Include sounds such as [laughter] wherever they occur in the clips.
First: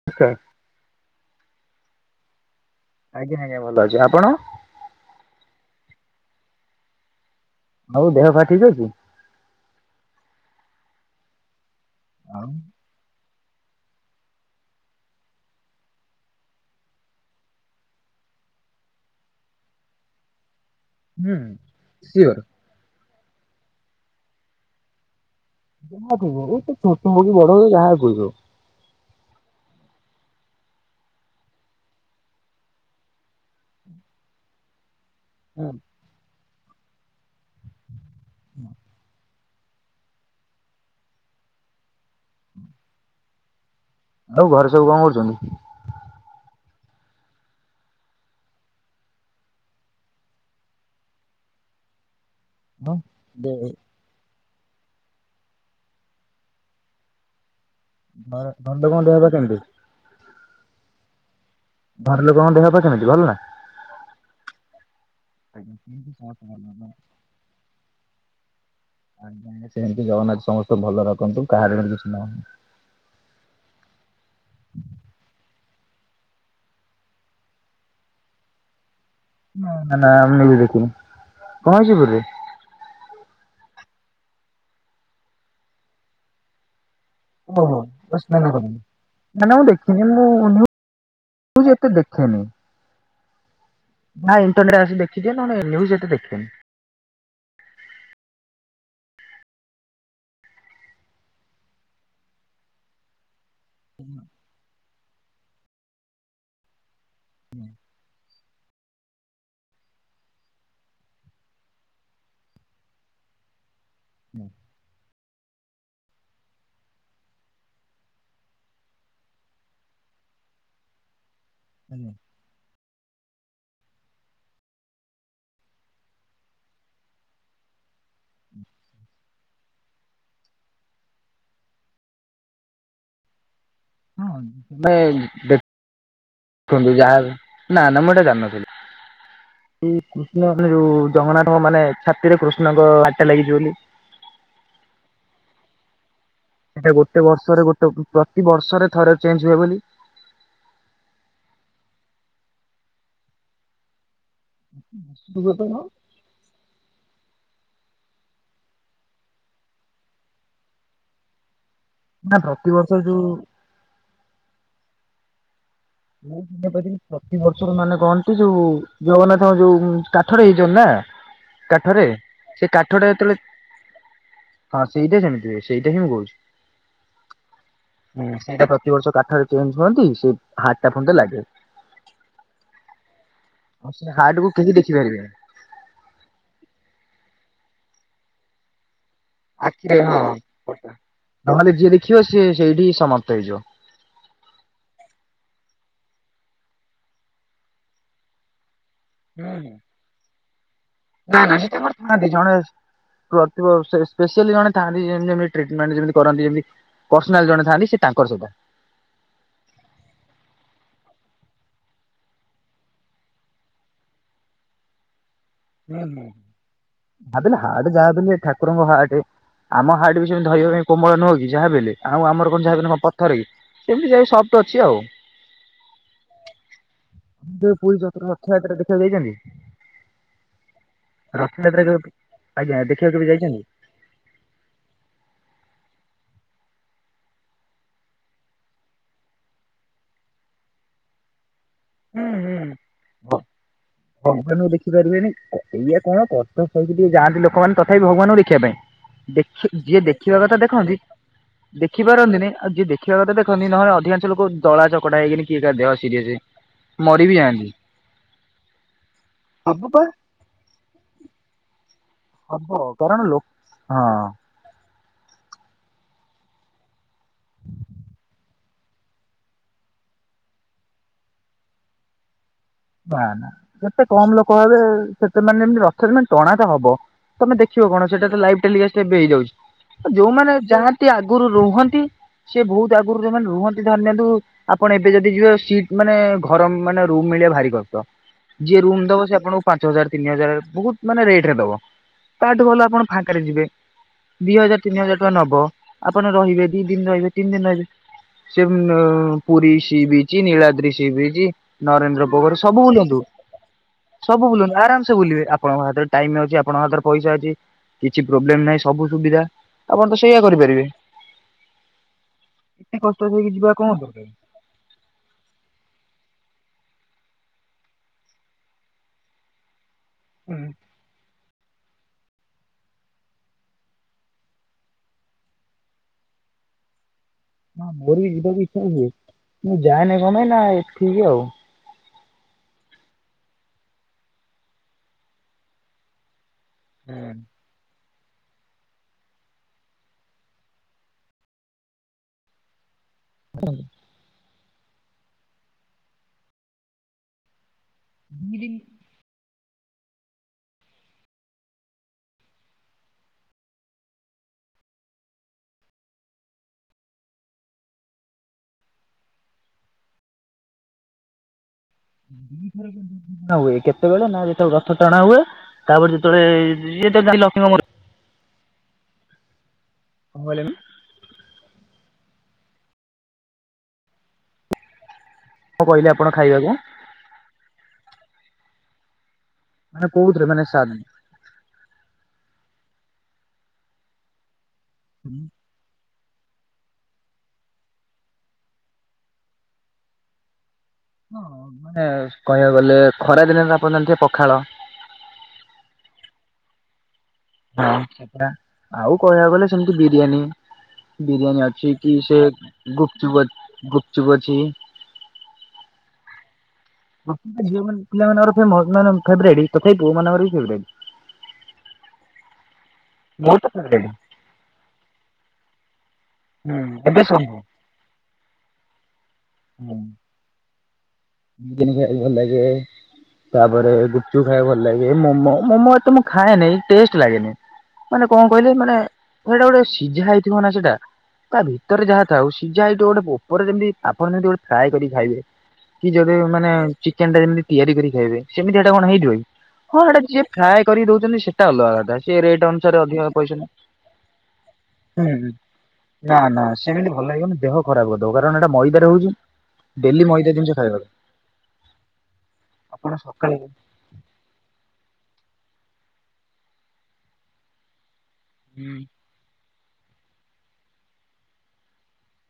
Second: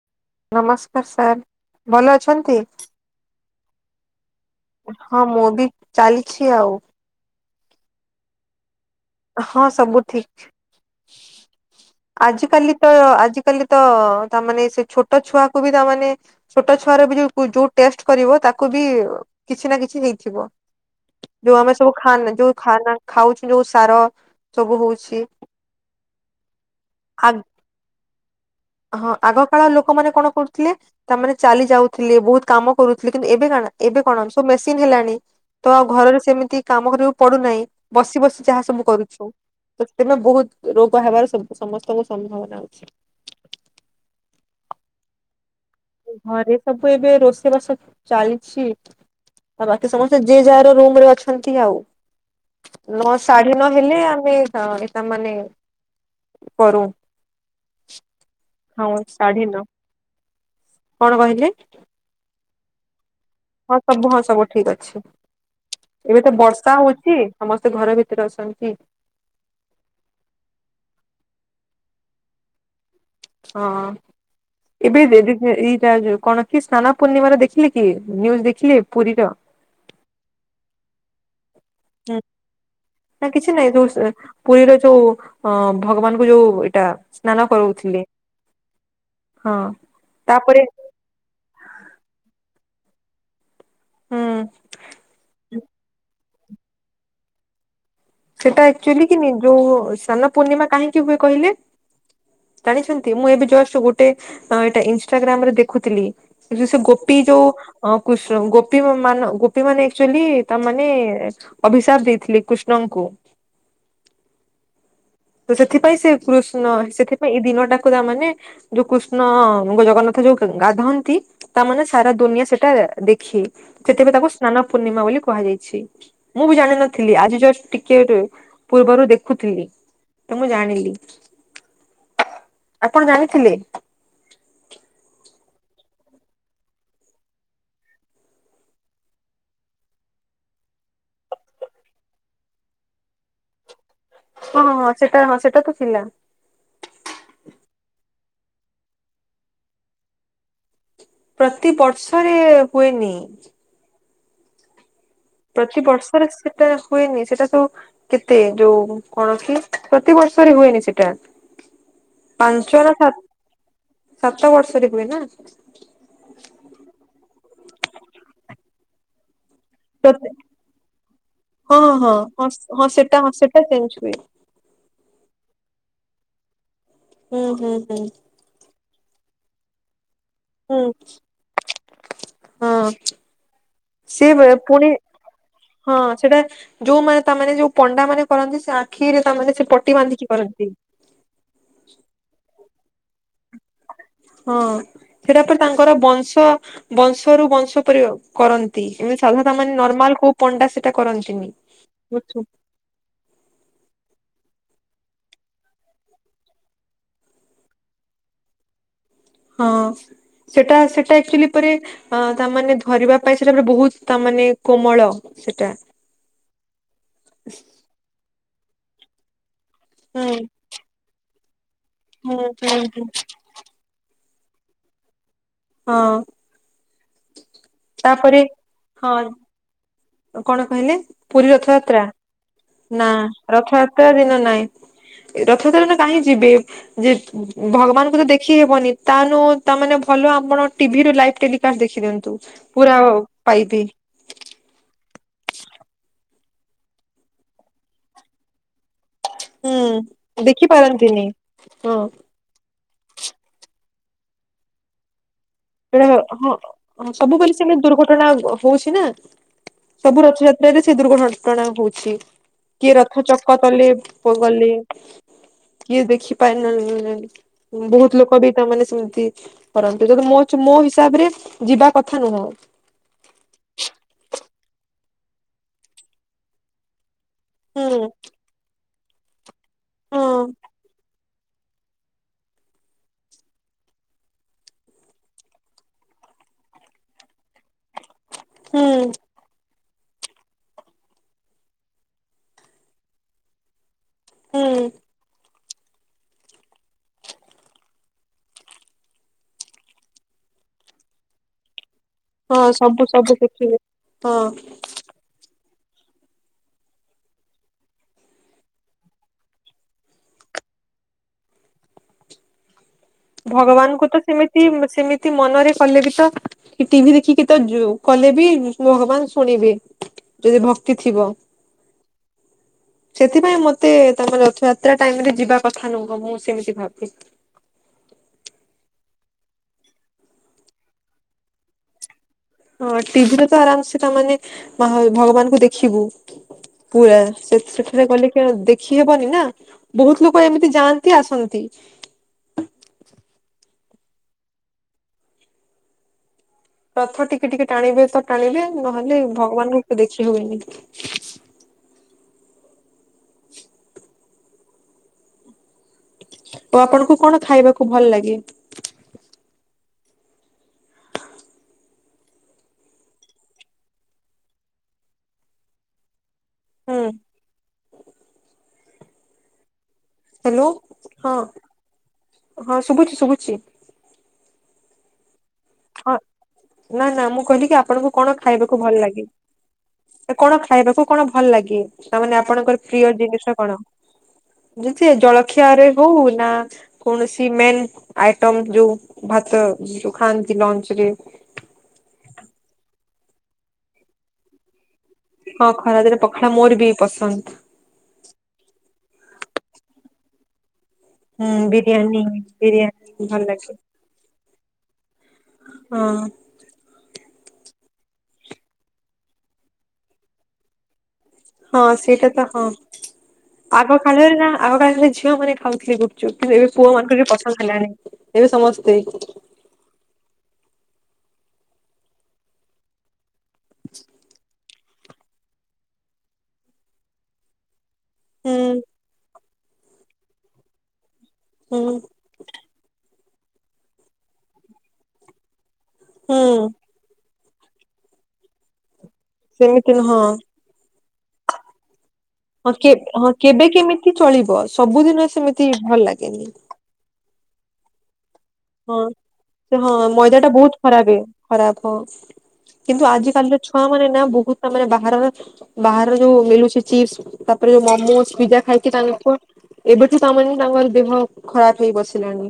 [unintelligible] ନମସ୍କାର ସାର୍। ଭଲ ଅଛନ୍ତି? ଆଜ୍ଞା ଆଜ୍ଞା ଭଲ ଅଛି। ଆପଣ? ହଁ ମୁଁ ବି ଚାଲିଛି ଆଉ। ଆଉ ଦେହ ପା ଠିକ୍ ଅଛି? ହଁ ସବୁ ଠିକ୍। ଆଉ ଆଜିକାଲି ତ ଆଜିକାଲି ତ ତାମାନେ ସେ ଛୋଟ ଛୁଆକୁୁ ବି ତାମାନେ ଛୋଟ ଛୁଆର ବି ଯୋଉ ଯୋଉ ଟେଷ୍ଟ କରିବ ତାକୁ ବି କିଛି ନା କିଛି ହେଇଥିବ। ହୁଁ ଯୋଉ ଆମେ ସବୁ ଖାନ୍ ସିଓର। ଯୋଉ ଖାନ୍ ଖାଉଚି ଯୋଉ ସାର ସବୁ ହଉଚି। [unintelligible] ଛୋଟ ହଉ କି ବଡ ହଉ ଯାହା କୁ ବି ହଉ। ହଁ ଆଗ କାଳ ଲୋକମାନେ କଣ କରୁଥିଲେ ତାମାନେ ଚାଲି ଯାଉଥିଲେ ବହୁତ କାମ କରୁଥିଲେ। କିନ୍ତୁ ଏବେ କଣ ଏବେ କଣ ସବୁ ମେସିନ ହେଲାଣି। ତ ଆଉ ଘରରେ ସେମିତି କାମ କରିବାକୁ ପଡୁନାହିଁ। ବସି ବସି ଯାହା ସବୁ କରୁଚୁ। ତ ସେଥିପାଇଁ ବହୁତ ରୋଗ ହେବାର ସମସ୍ତଙ୍କୁ ସମ୍ଭାବନା ଅଛି। ଆଉ ଘରେ ସବୁ କଣ କରୁଛନ୍ତି? ଘରେ ସବୁ ଏବେ ରୋଷେଇ ବାସ ଚାଲିଚି। ଆଉ ବାକି ସମସ୍ତେ ଯେ ଯାହାର ରୁମ ରେ ଅଛନ୍ତି ଆଉ। ହଁ ନଅ ଦେ ସାଢେ ନଅ ହେଲେ ଆମେ ଏଟା ମାନେ କରୁ। ହଁ [unintelligible] ସାଢେ ନଅ କେମିତି। କଣ କହିଲେ? ଘର ଲୋକଙ୍କ ଦେହ ପା କେମିତି ଭଲ ନା? ହଁ ସବୁ ହଁ ସବୁ ଠିକ୍ ଅଛି। ଏବେ ତ ବର୍ଷା ହଉଚି ସମସ୍ତେ ଘର ଭିତରେ ଅଛନ୍ତି। ଆଜ୍ଞା ଆଜ୍ଞା ସେମିତି ଜଗନ୍ନାଥ ସମସ୍ତେ ଭଲ ରଖନ୍ତୁ। କାହାର ଯେମିତି କିଛି ନ ହଉ। ହଁ। ଏବେ [unintelligible] ଏଇଟା ଯଉ କଣ କି ସ୍ନାନ ପୂର୍ଣ୍ଣିମା ର ଦେଖିଲେ କି ନ୍ୟୁଜ ଦେଖିଲେ ପୁରୀର? ନା ନା ମୁଁ ନିୟୁଜ୍ ଦେଖିନି। କଣ ହେଇଚି ପୁରୀ ହୁଁ। ରେ? ନା କିଛି ନାଇଁ ଯୋଉ ପୁରୀର ଯୋଉ ଅ ଭଗବାନଙ୍କୁ ଯୋଉ ଏଇଟା ସ୍ନାନ [unintelligible] କରଉଥିଲେ ନା ହଁ ନା ମୁଁ ଦେଖିନି ମୁଁ ତାପରେ ନିଉଜ ଏତେ ଦେଖେନି। ହୁଁ ନାଇଁ ଇଣ୍ଟରନେଟ ରେ ଆସି ଦେଖିଦିଏ ନ୍ୟୁଜ ଏତେ ଦେଖେନି। ସେଇଟା ଆକ୍ଚୁଆଲି କିନି ଯୋଉ ସାନ ପୂର୍ଣିମା କାହିଁକି ହୁଏ କହିଲେ? ଜାଣିଛନ୍ତି ମୁଁ ଏବେ ଜଷ୍ଟ ଗୋଟେ ଏଇଟା ଇନଷ୍ଟାଗ୍ରାମ ରେ ଦେଖୁଥିଲି। ଏ ଯେ ସେ ଗୋପୀ ଯଉ ଅଁ କୃଷ୍ଣ ଙ୍କୁ ଗୋପୀ ମାନ ଗୋପୀ ମାନେ ଆକଚୁଆଲି ତାମାନେ ଅଭିସାପ ଦେଇଥିଲି କୃଷ୍ଣଙ୍କୁ। ହୁଁ। ତ ସେଥିପାଇଁ ସେ କୃଷ୍ଣ ସେଥିପାଇଁ ଏଇ ଦିନଟାକୁ ତା ମାନେ ଯୋଉ କୃଷ୍ଣଙ୍କ ଜଗନ୍ନାଥ ଯୋଉ ଗାଧାନ୍ତି ତା ମାନେ ଆଜ୍ଞା। ସାରା ଦୁନିଆ ସେଟା ଦେଖେ। ସେଥିପାଇଁ ତାକୁ ସ୍ନାନ ପୂର୍ଣ୍ଣିମା ବୋଲି କୁହାଯାଇଛି। ମୁଁ ବି ଜାଣିିନଥିଲି ଆଜି ଜଷ୍ଟ ଟିକେ ପୂର୍ବରୁ ଦେଖୁଥିଲି। ତ ମୁଁ ଜାଣିଲି, ଆପଣ ଜାଣିଥିଲେ? ହଁ [unintelligible] [unintelligible] ନା ନା ମୁଁ ଏଇଟା ଜାଣନଥିଲି। ସେଇ କୃଷ୍ଣ ମାନେ ଯୋଉ ଜଗନ୍ନାଥଙ୍କ ମାନେ ଛାତିରେ କୃଷ୍ଣଙ୍କ ହାର୍ଟଟା ଲାଗିଛି ବୋଲି। ହଁଁ ସେଟା ହଁ ସେଟା ତ ଥିଲା। ସେଇଟା ଗୋଟେ ବର୍ଷରେ ଗୋଟେ ପ୍ରତିିବର୍ଷରେ ଥରେ ଚେଞ୍ଜ୍ ହୁଏ ବୋଲି। ପ୍ରତି ବର୍ଷରେ ହୁଏନି। [inaudible] ପ୍ରତିିବର୍ଷରେ ସେଟା ହୁଏନି ସେଟା ତ କେତେ ଯୋଉ କଣ କି ପ୍ରତିବର୍ଷରେ ହୁଏନି ସେଟା। ନା ପାଞ୍ଚ ପ୍ରତିବର୍ଷ ନା ସାତ୍ ଯୋଉ ସାତ ବର୍ଷରେ ହୁଏ ନା। ମୁଁ [inaudible] ପ୍ରତିବର୍ଷ ମାନେ କହନ୍ତି ଯୋଉ ଜଗନ୍ନାଥଙ୍କ ଯୋଉ ଉଁ କାଠରେ ହେଇଛନ୍ତି ନା ହଁ କାଠରେ ହଁ ହଁ ସେ ହଁ କାଠଟା ସେଟା ହଁ ଯେତେବେଳେ ସେଟା ଚେଞ୍ଜ ହୁଏ ହଁ ସେଇଟା ସେମିତି ହୁଏ ସେଇଟା ହିଁ ମୁଁ କହୁଛି। ହୁଁ-ହୁଁ-ହୁଁ। ହୁଁ ସେଇଟା ପ୍ରତିବର୍ଷ କାଠରେ ଚେଞ୍ଜ୍ ହୁଅନ୍ତି ସେ ହୁଁ ହାର୍ଟଟା ପୁଣି ତ ଲାଗେ। ହଁ, ଆଉ ସେ ହାର୍ଟକୁ କେହି [unintelligible] ଦେଖିପାରିବେନି ହଁ ସେଟା ଯୋଉମାନେ ତା ମାନେ ଯୋଉ ପଣ୍ଡାମାନେ କରନ୍ତି ସା ଆଖିରେ ତା ମାନେ ସେ ପଟି ବାନ୍ଧିକି କରନ୍ତି। ତାହେଲେ ଯିଏ ଦେଖିବ ସିଏ ସେଇଠି ସମାପ୍ତ ହେଇଯିବ। ହଁ ସେଟା ତ ତାଙ୍କର ବଂଶ ବଂଶରୁ ବଂଶ ପରି ଆଉ କରନ୍। ନ୍ତି ଏମିତି ସାଧାରଣ ମାନେ ନର୍ମାଲ କୋଉ ପଣ୍ଡା ସେଟା କରନ୍ତିନି, ବୁଝୁଛ। କରୁଥିବ ଆଉ ସେ ସ୍ପେସିୟାଲି ଜଣେ ଥାନ୍ତି ଯେମିତି ଟ୍ରିଟମେଣ୍ଟ୍ ଯେମିତି କରନ୍ତି ଯେମିତି ପର୍ସନାଲ ଜଣେ ଥାନ୍ତି ସେ ତାଙ୍କର ସେଇଟା। ହଁ ସେଟା ସେଟା ଆକ୍ଚୁଆଲି ପରେ ହଁ ତା ମାନେ ଧରିବା ପାଇଁ ସେଟା [inaudible] ବହୁତ ତା ମାନେ କୋମଳ ସେଟା। ହୁଁ ହୁଁ, ଯାହାବିହେଲେ ହାର୍ଟ ଯାହା ବି ହେଲେ ଠାକୁରଙ୍କ ହାର୍ଟେ। ଆମ ହାର୍ଟ ହୁଁ ବି ସେମତି ଧରିବା ପାଇଁ କୋମଳ ନୁହଁ କି ଯାହା ବି ହେଲେ ଆଉ ହୁଁ ଆମର କଣ ହୁଁ ଯାହା ବି ହେଲେ କଣ ହୁଁ ପଥର କି। ସେମିତି ଯୋଉ ସଫ୍ଟ ଅଛି ଆଉ। ହଁ। କେବେ ପୁରୀ [inaudible] ତାପରେ ରଥଯାତ୍ରା ଦେଖିବାକୁ ହଁ ଯାଇଛନ୍ତି? କଣ କହିଲେ, ପୁରୀ ରଥଯାତ୍ରା? ଆଜ୍ଞା ନା ଦେଖିବାକୁ କେବେ ଯାଇଛନ୍ତି? ରଥଯାତ୍ରା ଦିନ ନାଇଁ। ରଥଟଣା ଦିନ କାହିଁକି ଯିବି? ଯେହେତୁ ଭଗବାନଙ୍କୁ ତ ଦେଖି ହେବନି ତାନୁ ତା ମାନେ ଭଲ ଆପଣ ଟିଭିରେ ଲାଇଭ୍ ଟେଲି ତା ଦେଖି ଦିଅନ୍ତୁ ପୁରା ପାଇପି। ଭଗବାନଙ୍କୁ ଦେଖିପାରିବେନି, ଇଏ କଣ କଷ୍ଟ ସହିକି ଟିକେ ଯାଆନ୍ତି ଲୋକମାନେ ତଥାପି ଭଗବାନଙ୍କୁ ଦେଖିବା ପାଇଁ। [inaudible] ଦେଖି ଯିଏ ଦେଖିବା କଥା ଦେଖି ଦେଖନ୍ତି ପାରନ୍ତିନି ହଁ ଦେଖିପାରନ୍ତିନି ଆଉ ଯିଏ ଦେ ଦେଖିବା କଥା ଦେଖନ୍ତି ନହେଲେ ଅଧିକାଂଶ ଲୋକ ଦଳାଚକଟା ହେଇକିନି କିଏ‌ କାହା ଦେହ ସେଟା ସିରିୟସେ। ହଁ ସବୁବେଲେ ସେମିତି ଦୁର୍ଘଟଣା ହ ହଉଛି ନା, ସବୁ ରଥଯାତ୍ [inaudible] ସେ ଦୁର୍ଘଘଟଣା ହଉଛି ହବ କିଏ କାରଣ ରଥ ଲୋ ଚକ ତଲେ ହଁ। ପଅ ଗଲେ। କିଏ ଦେଖିପାରିଲାନି। ବହୁତ ଲୋକ ବି ତା ମାନେ ସେମିତି କରନ୍ତି ଯଦି ମୋ ତ ମୋ ହିସାବରେ ଯିବା କଥା ନୁହଁ। ନା ନା, ଯେତେ କମ୍ ଲୋକ ହେବେ ସେତେ ମାନେ ଏମିତି ରଥରେ ମାନେ ଟଣା ତ ହବ। ତମେ ଦେଖିବ ହୁଁ କଣ ସେଇଟା ତ ଲାଇଭ୍ ଟେଲିକାଷ୍ଟ ଏବେ ହେଇଯାଉଛି, ହଁ ଯୋଉମାନେ ଯାଆନ୍ତି ସେ ଆଗରୁ ରୁହନ୍ତି ସେ ବହୁତ ଆଗରୁ ଯୋମାନେ ରୁହନ୍ତି ଧରି ନିଅନ୍ତୁ ଆପଣ ଏବେ ଯଦି ଯିବେ ସିଟ ମାନେ ଘର ମାନେ ରୁମ ମିଳିବା ଭାରି କଷ୍ଟ ଯିଏ ହୁଁ ରୁମ ଦବ ସେ ଆପଣକୁ ପାଞ୍ଚ ହଜାର ତିନି ହଜାର ବହୁତ ମାନେ ରେଟରେ ଦବ। ତାଠୁ ଭଲ ଆପଣ ଫାଙ୍କରେ ଯିବେ। ଦି ହଜାର ହୁଁ ତିନି ହଜାର ଟଙ୍କା ନବ ଆପଣ ରହିବେ ଦି ଦିନ ରହିବେ ତିନି ଦିନ ରହିବେ। ସେ ପୁରୀ ସିବିଚି ନୀଳାଦ୍ରି ସିବିିଚି ନରେନ୍ଦ୍ର ପୋ ହଁ ସବୁ ବୁଲନ୍ତୁ ସବୁ ଶିଖିବେ। ହଁ ସବୁ ବୁଲନ୍ତୁ ଆରାମ୍ ବୁଲିବେ ଆପଣଙ୍କ ହତରେ ଟାଇମ ଅଛି ଆପଣଙ୍କ ହାତରେ ପଇସା ଅଛି। କିଛି ପ୍ରୋବ୍ଲେମ ନାହିଁ ସବୁ ସୁବିଧା ଆପଣ ତ ସେଇୟଆ କରିପାରିବେ। ଏତେ କଷ୍ଟ ହେକି ଯିବା କଣ ଦରକାର? ସି ସେମିତି ମନରେ କଲେ ବି ତ କି ଟିଭି ଦେଖିକି ତ ଜୁ କଲେ ବି ଭଗବାନ ଶୁଣିବେ ଯଦି ଭ ତି ଥିବ। ସେଥିପାଇଁ ମତେ ତାଙ୍କ ରଥଯାତ୍ରା ଟାଇମ ରେ ଯିବା କଥା ନୁହଁ ମୁଁ ସେମିତି ଭାବେ। ହଁ ମୋର ବି ଯିବା କିଛ ହୁଏ ମୁଁ ଯାଏନାଇ କ ପାଇଁ ନା ଏଠି ଆଉ। ହଁ ଟିଭିରେ ତ ଆରାମସ ତାମାନେେ ଭଗବାନଙ୍କୁ ଦେଖିବୁ। ପୁରା ସେ ସେଠାରେ ଗଲେ ତ ଦେଖିହବନି ନା ବହୁତ ଲୋକ ଏମିତି ଯାଆନ୍ତି ଆସନ୍ତି। ହ। ରଥ ଟିକେ ଟିକେ ଟାଣିବେ ତ ଦି ଟାଣିବେ ଦିନ ନହେଲେ ଭଗବାନଙ୍କୁ ଦେଖି ହୁଏନି। [inaudible] ତ ଆପଣଙ୍କୁ କଣ ଖାଇବାକୁ ଭଲ ଲାଗେ? ଦି ଥର [unintelligible] ହୁଏ କେତେବେଳେ ନା ଯେତେବେଳେ ରଥ ଟଣା ହୁଏ। ତାପରେ ଯେତେବେଳେ ହୁଁ ଇଏ ତ ଯାଇ ଲକ୍ଷ୍ମଙ୍କ ମ ହଲୋ ମନ୍ଦିର। ହଁ ହଁ ଶୁଭୁଚି ଶୁଭୁଚି। କ କହିଲେ ହଁ। ଆପଣ ଖାଇବାକୁ ନା ନା ମୁଁ କହିଲି କି ଆପଣଙ୍କୁ କଣ ଖାଇବାକୁ ଭଲ ଲାଗେ? ମାନେ ସେ କୋଉଥିରେ କଣ ମାନେ ସା ଖାଇବାକୁ କଣ ଭଲ ଲାଗେ? ତାମାନେ ଆପଣଙ୍କର ପ୍ରିୟ ଜିନିଷ କଣ ଯେଥି ଜଳଖିଆରେ ହଉ ନା କୌଣସି ମେନ୍ ଆଇଟମ ଯୋଉ ଭାତ ଯୋଉ ଖାଆନ୍ତି ନ୍ତି ଲଞ୍ଚ ରେ ହଁ ମାନେ କହିବାକୁ ଗଲେ ଖରା ଦିନ ଆପଣ ଜଣିଥିବେ ପଖାଳ। ହଁ ଖରାଦିନ ପଖାଳ ମୋର ବି ପସନ୍ଦ। ହଁ ସେଟା ଆଉ କହିବାକୁ ଗଲେ ସେମତି ବିରିୟାନୀ। ହୁଁ ବିରିୟାନୀ ଅଛି କି ବିରିୟାନୀ ସେ ବିରିୟାନୀ ଭଲ ଗୁପଚୁପ ଲାଗେ ଅ ଗୁପଚୁପ ଅଛି। ହଁ। ଗୁପ ଝିଅ ମାନ ପିଲମାନଙ୍କର ଫେମ ନାନା ଫେବରାଇଟ୍ ତଥାପି ପୁଅ ମାନଙ୍କର ଭି ଫେବରାଇଟ୍। ହଁ ସେଇଟା ତ ହଁ ମୋର ତ ଆଗ ଫେବରାଇଟ୍ କାଳରେ ନା ଆଗ କାଳରେ ଝିଅ ମାନେ ଖାଉଥିଲେ ଗୁପ ଚୁପ ଏବେ ହୁଁ ପୁଅ ମାନଙ୍କୁ ଏବେ ର ସବୁ ପସନ୍ଦ ହେଲାଣି ଏବେ ସମସ୍ତେ ହୁଁ। ଗୁନି ଖାଇବାକୁ ଭଲ ଲାଗେ। ତାପରେ ଗୁପଚୁପ ଖାଇବାକୁ ଭଲ ଲାଗେ। ମ ମୋମୋ, ମୋମୋ ଏତ ମୁଁ ଖାଏନିଁ ଟେଷ୍ଟ ଲାଗେନି ମାନେ କଣ କହିଲେ ମାନେ ସେଇଟା ଗୋଟେ ସିଝା ହେଇଥିବ ନା ସେଇଟା। ତା ହୁଁ ଭିତରେ ଯାହା ଥାଉ ସିଝା ହେଇଥିବ ଗୋଟେ ଉପରେ ଯେମିତି ଆପଣ ଜେମତି ଗୋଟେ ଫ୍ରାଏ କରିି ଖାଇବେ। କି ଯଦି ହୁଁ ମାନେ ଚିକେନ ଟା ଯେମିତି ତିଆରି କରି ଖାଇବେ ସେମତି ଏଇଟା କଣ ହେଇଯିବ କି? ସେମିତି ହଁ ନୁହଁ। ସେଇଟା ଯିଏ ଫ୍ରାଏ କରି ଦଉଚନ୍ତି ସେଇଟା ଅଲଗା କଥା ସିଏ ରେଟ୍ ଅନୁସାରେ ଅଧିକ ପଇସ ନଉ କି ଚଳିବ ସବୁଦିନ ସେମିତି ଭଲ ନା ଲାଗେନି। ନା ସେମିତି ଭଲ ଲାଗିବନି। ଦେହ ଖରାପ କରିଦବ କାରଣ ଏଟା ମଇଦା ହଉଛି ଡେଲି ମଇଦା ଜିନିଷ ଖାଇବା କଥା। ଖରାବେ ଖରାପ ହ କିନ୍ତୁ ଆଜି କାଲିର ଛୁଆ ର ନା ବହୁେତ ସେମାନେ ଯୋଉ ମିଳୁଚି ଚିପସ୍ ତାପରେ ଯୋ ମୋମୋସ ପିଜା ଖାଇକି ହୁଁ। ତାଙ୍କୁ ଏବେଠୁ ତାମାନେ ତାଙ୍କର ଦେହ ଖରାପ ହେଇ ବସିଲାଣି।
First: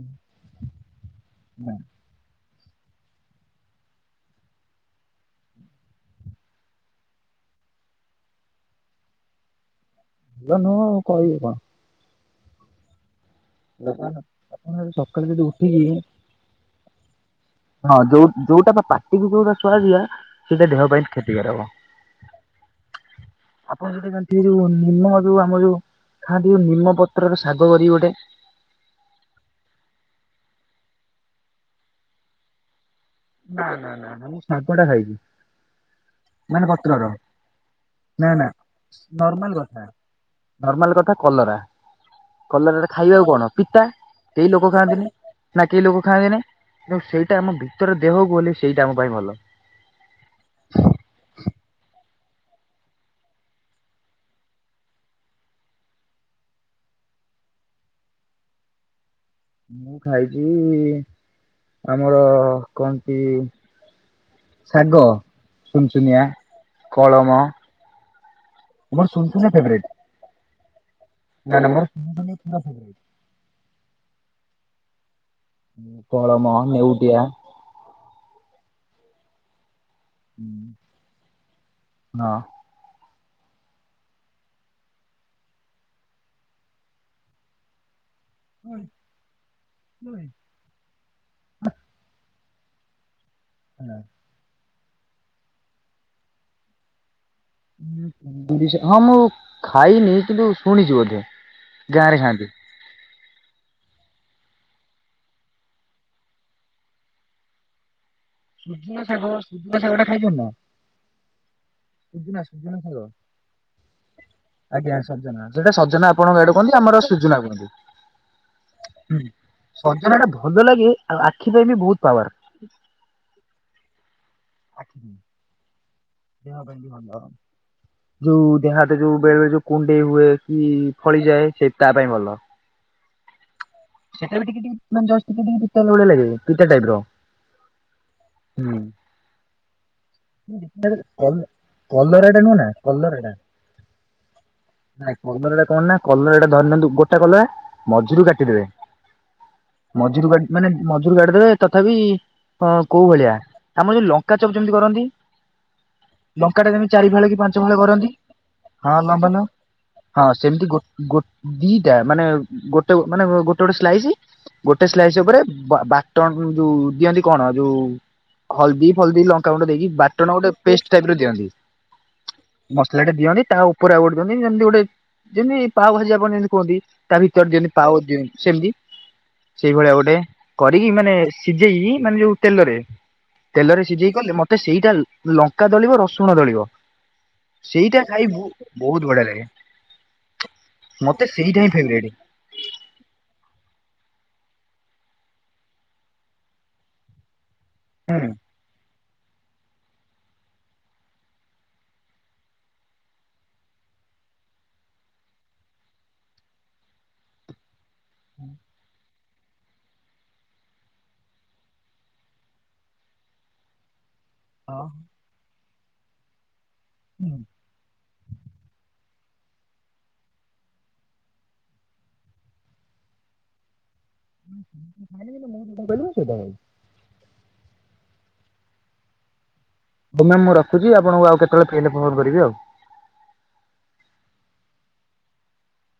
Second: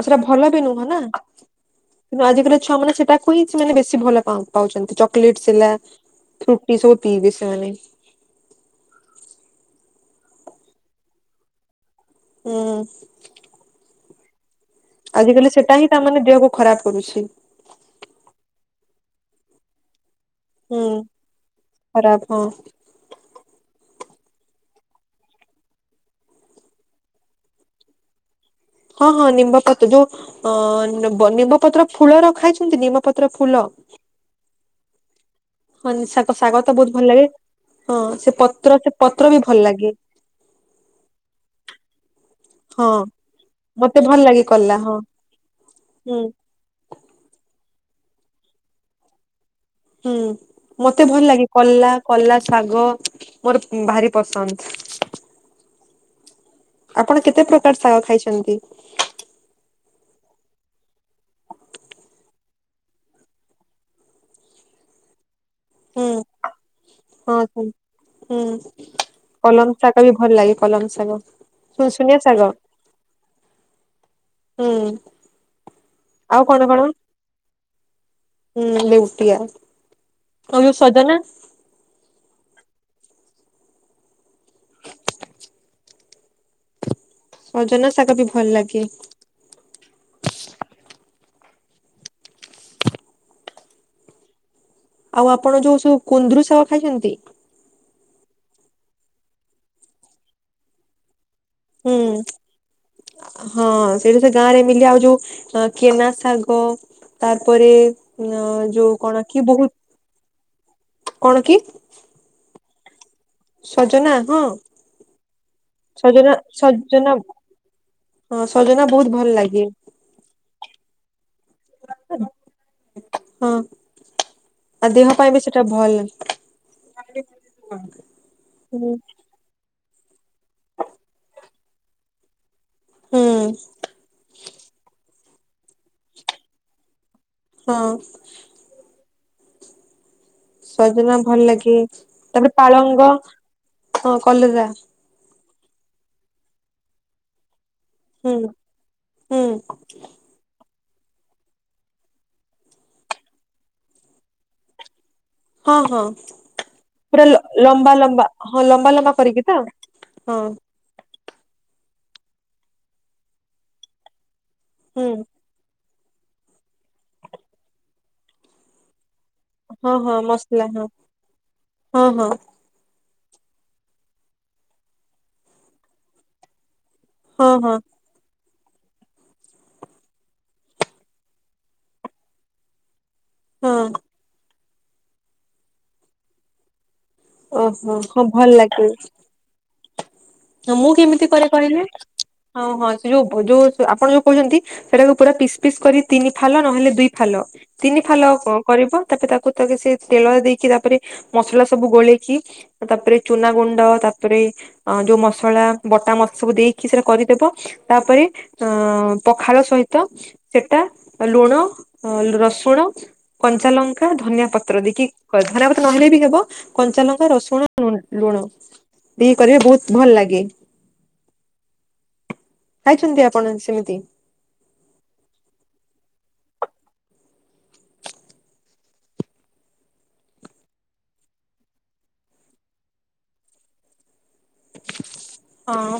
ଆଉ ସେଟା ଭଲ ବି ନୁହଁ ନା। କିନ୍ତୁ ଆଜିକାଲି ଛୁଆ ମାନେ ସେଟାକୁ ହିଁ ସେମାନେ ବେଶୀ ଭଲ ପା ପାଉଛନ୍ତି ଚକୋଲେଟସ୍ ହେଲା। ଫୁଟି ସବୁ ପିଇବେ ସେମାନେ। ଭଲ ନୁହଁ ଆଉ କହିବି କଣ? ହୁଁ। [unintelligible] ସକାଳୁ ଆଜ ଯଦି କାଲି ସେଟା ଉଠିକି ହିଁ ତା ମାନେ ଦେହକୁ ଖରାପ କରୁଛି। ହଁ ଯୋଉ ଯୋଉଟା ବା ପାଟିକୁ ଯୋଉଟା ଶୁଆଦିଆ ସେଟା ହୁଁ ଦେହ ପାଇଁ କ୍ଷତି କାର ହବ। ଖରାପ ହଁ ଆପଣ ଯଦି ଜାଣିଥିବେ ଯୋଉ ନିମ ଯୋଉ ଆମ ଯୋଉ ଖାଆନ୍ତି ନିମପତ୍ରର ଶାଗ କରିବ ଗୋଟେ। ହଁ ହଁ ନିମ୍ବପତ୍ର ଯୋଉ ଅ ନିମ୍ବପତ୍ର ଫୁଲଟା ଖାଇଚନ୍ତି କି ନିମ୍ବପତ୍ର? ନା ନା ନା ମୁଁ ସାଗ ଟା ଖାଇଚି। ହଁ ଶାଗ ଶାଗ ତ ବହୁତ ଭଲ ଲାଗେ, ହଁ ନା ସେ ନା ପତ୍ର ସେ ପତ୍ର ବି ନର୍ମାଲ ଭଲ କଥା ଲାଗେ। ନର୍ମାଲ କଥା କଲରା। କଲଟା ହଁ ଖାଇବାକୁ କଣ ପିତା ମତେ ଭଲ ଲାଗେ କେହି ଲୋକ କଲା ହଁ ଖାଆନ୍ତିନି, ନା କେହି ଲୋକ ହୁଁ ଖାଆନ୍ତିନି। କିନ୍ତୁ ସେଇଟା ଆମ ଭିତରେ ଦେହକୁ ଗଲେ ସେଇଟା ଆମ ପାଇଁ ଭଲ। ହୁଁ ମତେ ଭଲ ଲାଗେ କଲା କଲା ଶାଗ। ମୋର ଭାରି ପସନ୍ଦ। ଆପଣ କେତେ ପ୍ରକାର ଶାଗ ଖାଇଚନ୍ତି? ମୁଁ ଖାଇଚି ଆମର କନ୍ତି ଶାଗ। ସୁନ୍ ହୁଁ ସୁନିଆ, ହଁ କଳମ, ହୁଁ ମୋର ସୁନ୍ ସୁନିଆ ଫେବ୍ରାଇଟ୍। ସେଟା ବି ଭଲ ଲାଗେ କଲମ ସାଗ, ଶୁନ ସୁନ୍ ସୁନିଆ ସାଗ। ହୁଁ। ହୁଁ। ଆଉ କଣ ବାଣ ଲେଉଟିଆ। କମ୍ ସଜନା। ହଁ। ସଜନା ଶାଗ ବି ଭଲ ଲାଗେ। ହୁଁ। ହୁଁ। ଆଉ ଆପଣ ଯୋଉ ସବୁ କୁନ୍ଦୁରୁ ଶାଗ ଖାଇଚନ୍ତି? ହଁ ମୁଁ ଖାଇନି କିନ୍ତୁ ଶୁଣିଛି ବୋଧେ ହୁଁ ଗାଁ ରେ ଖାଆନ୍ତି। ହଁ ସେଇଠି ସେ ଗାଁ ରେ ମିଲେ ଆଉ ଯୋଉ କେନା ଶାଗ। ତାରପରେ ଅ ଯୋଉ ସୁଜୁନା କଣ ଶାଗ କି ବହୁତ୍ ସୁଜୁନା ଶାଗ ଟା ଖାଇଛନ୍ତି ନା କଣ କି? ସୁଜୁନା ସୁଜୁନା ସାଗ। ସଜନା ହଁ ଆଜ୍ଞା ସଜନା ସେଟା ସଜନା ଆପଣଙ୍କ ଆଡେ କୁହନ୍ତି, ଆମର ସୁଜୁନା କୁହନ୍ତି। ହଁ ସଜନା ବହୁତ ଭଲ ଲାଗେ। ସଜନା ଟା ଭଲ ଲାଗେ ଆଉ ଆଖି ପାଇଁ ବି ବହୁତ ପାୱାର। ହଁ ଆଉ ଆଖି ଦେହ ପାଇଁ ବି ସେଇଟା ଭଲ୍। ଦେହ ପାଇଁ ବି ଭଲ, ଯୋଉ ହୁଁ ଦେହହାତ ଯୋଉ ବେଳେ ଯୋଉ କୁଣ୍ଡେଇ ହୁଏ କି ଫଳିଯାଏ ସେ ତା ପାଇଁ ଭଲ। ହୁଁ ସେଟା ବି ଟିକେ ଟିକେ ମନେ ଜଷ୍ଟ ଟିକେ ଟିକେ ପିତା ଭଳିଆ ଲାଗିବ, ପିତା ଟାଇପ୍ ର। ହଁ। ହୁଁ। ସଜନା ଭଲ କଲେ ଲାଗେ କଲରାଟା ତାପରେ ନୁହ ନା ପାଳଙ୍ଗ କଲରାଟା। ହଁ କଲରା ନାଇଁ କଲରାଟା କଣ ନା କଲରାଟା ଧରି ନିଅନ୍ତୁ ଗୋଟା କଲରା ମଝିରୁ ହୁଁ କାଟିଦେବେ, ହୁଁ ମଝିରୁ କାଟ୍ ମାନେ ମଝିରୁ କାଟି ଦେବେ ତଥାପି ଅ କୋଉ ଭଳିଆ ଆମର ଯୋଉ ଲଙ୍କା ଚପ ଯେମିତି କରନ୍ତି। ହଉ ହଉ। ଲଙ୍କା ଟା ଯେମିତି ଚାରି ଫାଳ କି ପାଞ୍ଚ ଫାଳ କରନ୍ତି ହଁ ଲମ୍ବା ଲମ୍ବ ହଁ ସେମିତି ଗୋ ଗୋ ଦିଟା ମାନେ ଗୋଟେ ମାନେ ଗୋଟେ ଗୋଟେ ସ୍ଲାଇସି ଗୋଟେ ହୁଁ ସ୍ଲାଇସ୍ ଉପରେ ବାଟଣ ଯୋଉ ଦିଅନ୍ତି କଣ ଯୋଉ ହଳଦୀ ଫଲଦି ଲ ଲଙ୍କା ଗୁଣ୍ଡ ଦେଇକି ହଁ ହଁ ବାଟଣ ଗୋଟେ ମସଲା ହଁ ପେଷ୍ଟ ଟାଇପ ର ଦିଅନ୍ତି। ହଁ ହଁ ମସଲା ଟା ଦିଅନ୍ତି ତା ଉପରେ ଆଉ ଗୋଟେ ଦିଅନ୍ତି ଯେମିତି ଗୋଟେ ଯେମିତି ପାଓ ଭାଜି ଆପଣ ଯେମିତି କୁହନ୍ତି। ତା ହଁ ଭିତରେ ଯେମତି ହଁ ପାଓ ଦିଅନ୍ତି ସେମତି ସେଇଭଳିଆ ଗୋଟେ କରିକି ମାନେ ସିଝେଇକି ମାନେ ଯୋଉ ତେଲରେ ହଁ ତେଲରେ ସିଝେଇ କଲେ ମତେ ସେଇଟା ଲଙ୍କା ଦଳିବ ରସୁଣ ଦଳିବ। ଓହୋ ସେଇଟା ହଁ ଖାଇ ଭଲ ବ ବହୁତ ବଢିଆ ଲାଗେ। ହ ମୁଁ ମତେ କେମିତି କରେ ସେଇଟା ହିଁ କହିଲେ ଫେବରାଇଟ୍। ହଁ ହଁ ସେ ଯୋଉ ଯୋଉ ଆପଣ ଯୋଉ କହୁଛନ୍ତି। ସେଟାକୁ ପୁରା ପିସ୍ ପିସ୍ କରି ତିନି ଫାଲ ନହେଲେ ଦୁଇ ଫାଲ ତିନି ଫାଲ ଉ କ କରିବ ତାପରେ ତାକୁ ତା ସେ ତେଲ ଦେଇକି ତାପରେ ମସଲା ସବୁ ଗୋଳେଇକି। ତାପରେ ଚୁନା ଗୁଣ୍ଡ ତାପରେ ଯୋଉ ମସ ମସଳା ବଟା ମତ ସବୁ ଦେଇକି ସେଟା କରିଦେବ। ତାପରେ ଅ ପଖାଳ ସହିତ ସେଟା ଲୁଣ ରସୁଣ କଞ୍ଚା ଲଙ୍କା ଧନିଆ ପତ୍ର ଦେଇକି କର ଧନିଆ ପତ୍ର ନହେଲେ ବି ହେବ କଞ୍ଚାଲଙ୍କା ରସୁଣୁ ଲୁନ। ଲୁଣ ବି କରିବେ ବହୁତ ଭଲ ଲାଗେ। ଖାଇଛନ୍ତି ଆପଣ ସେମିତି। [unintelligible] ହ ମ୍ୟାମ ମୁଁ ରଖୁଚି ଆପଣଙ୍କୁ ଆଉ କେତେବେଳେ ଫେରିଲେ ଫୋନ କରିବି ଆଉ। ହଁ।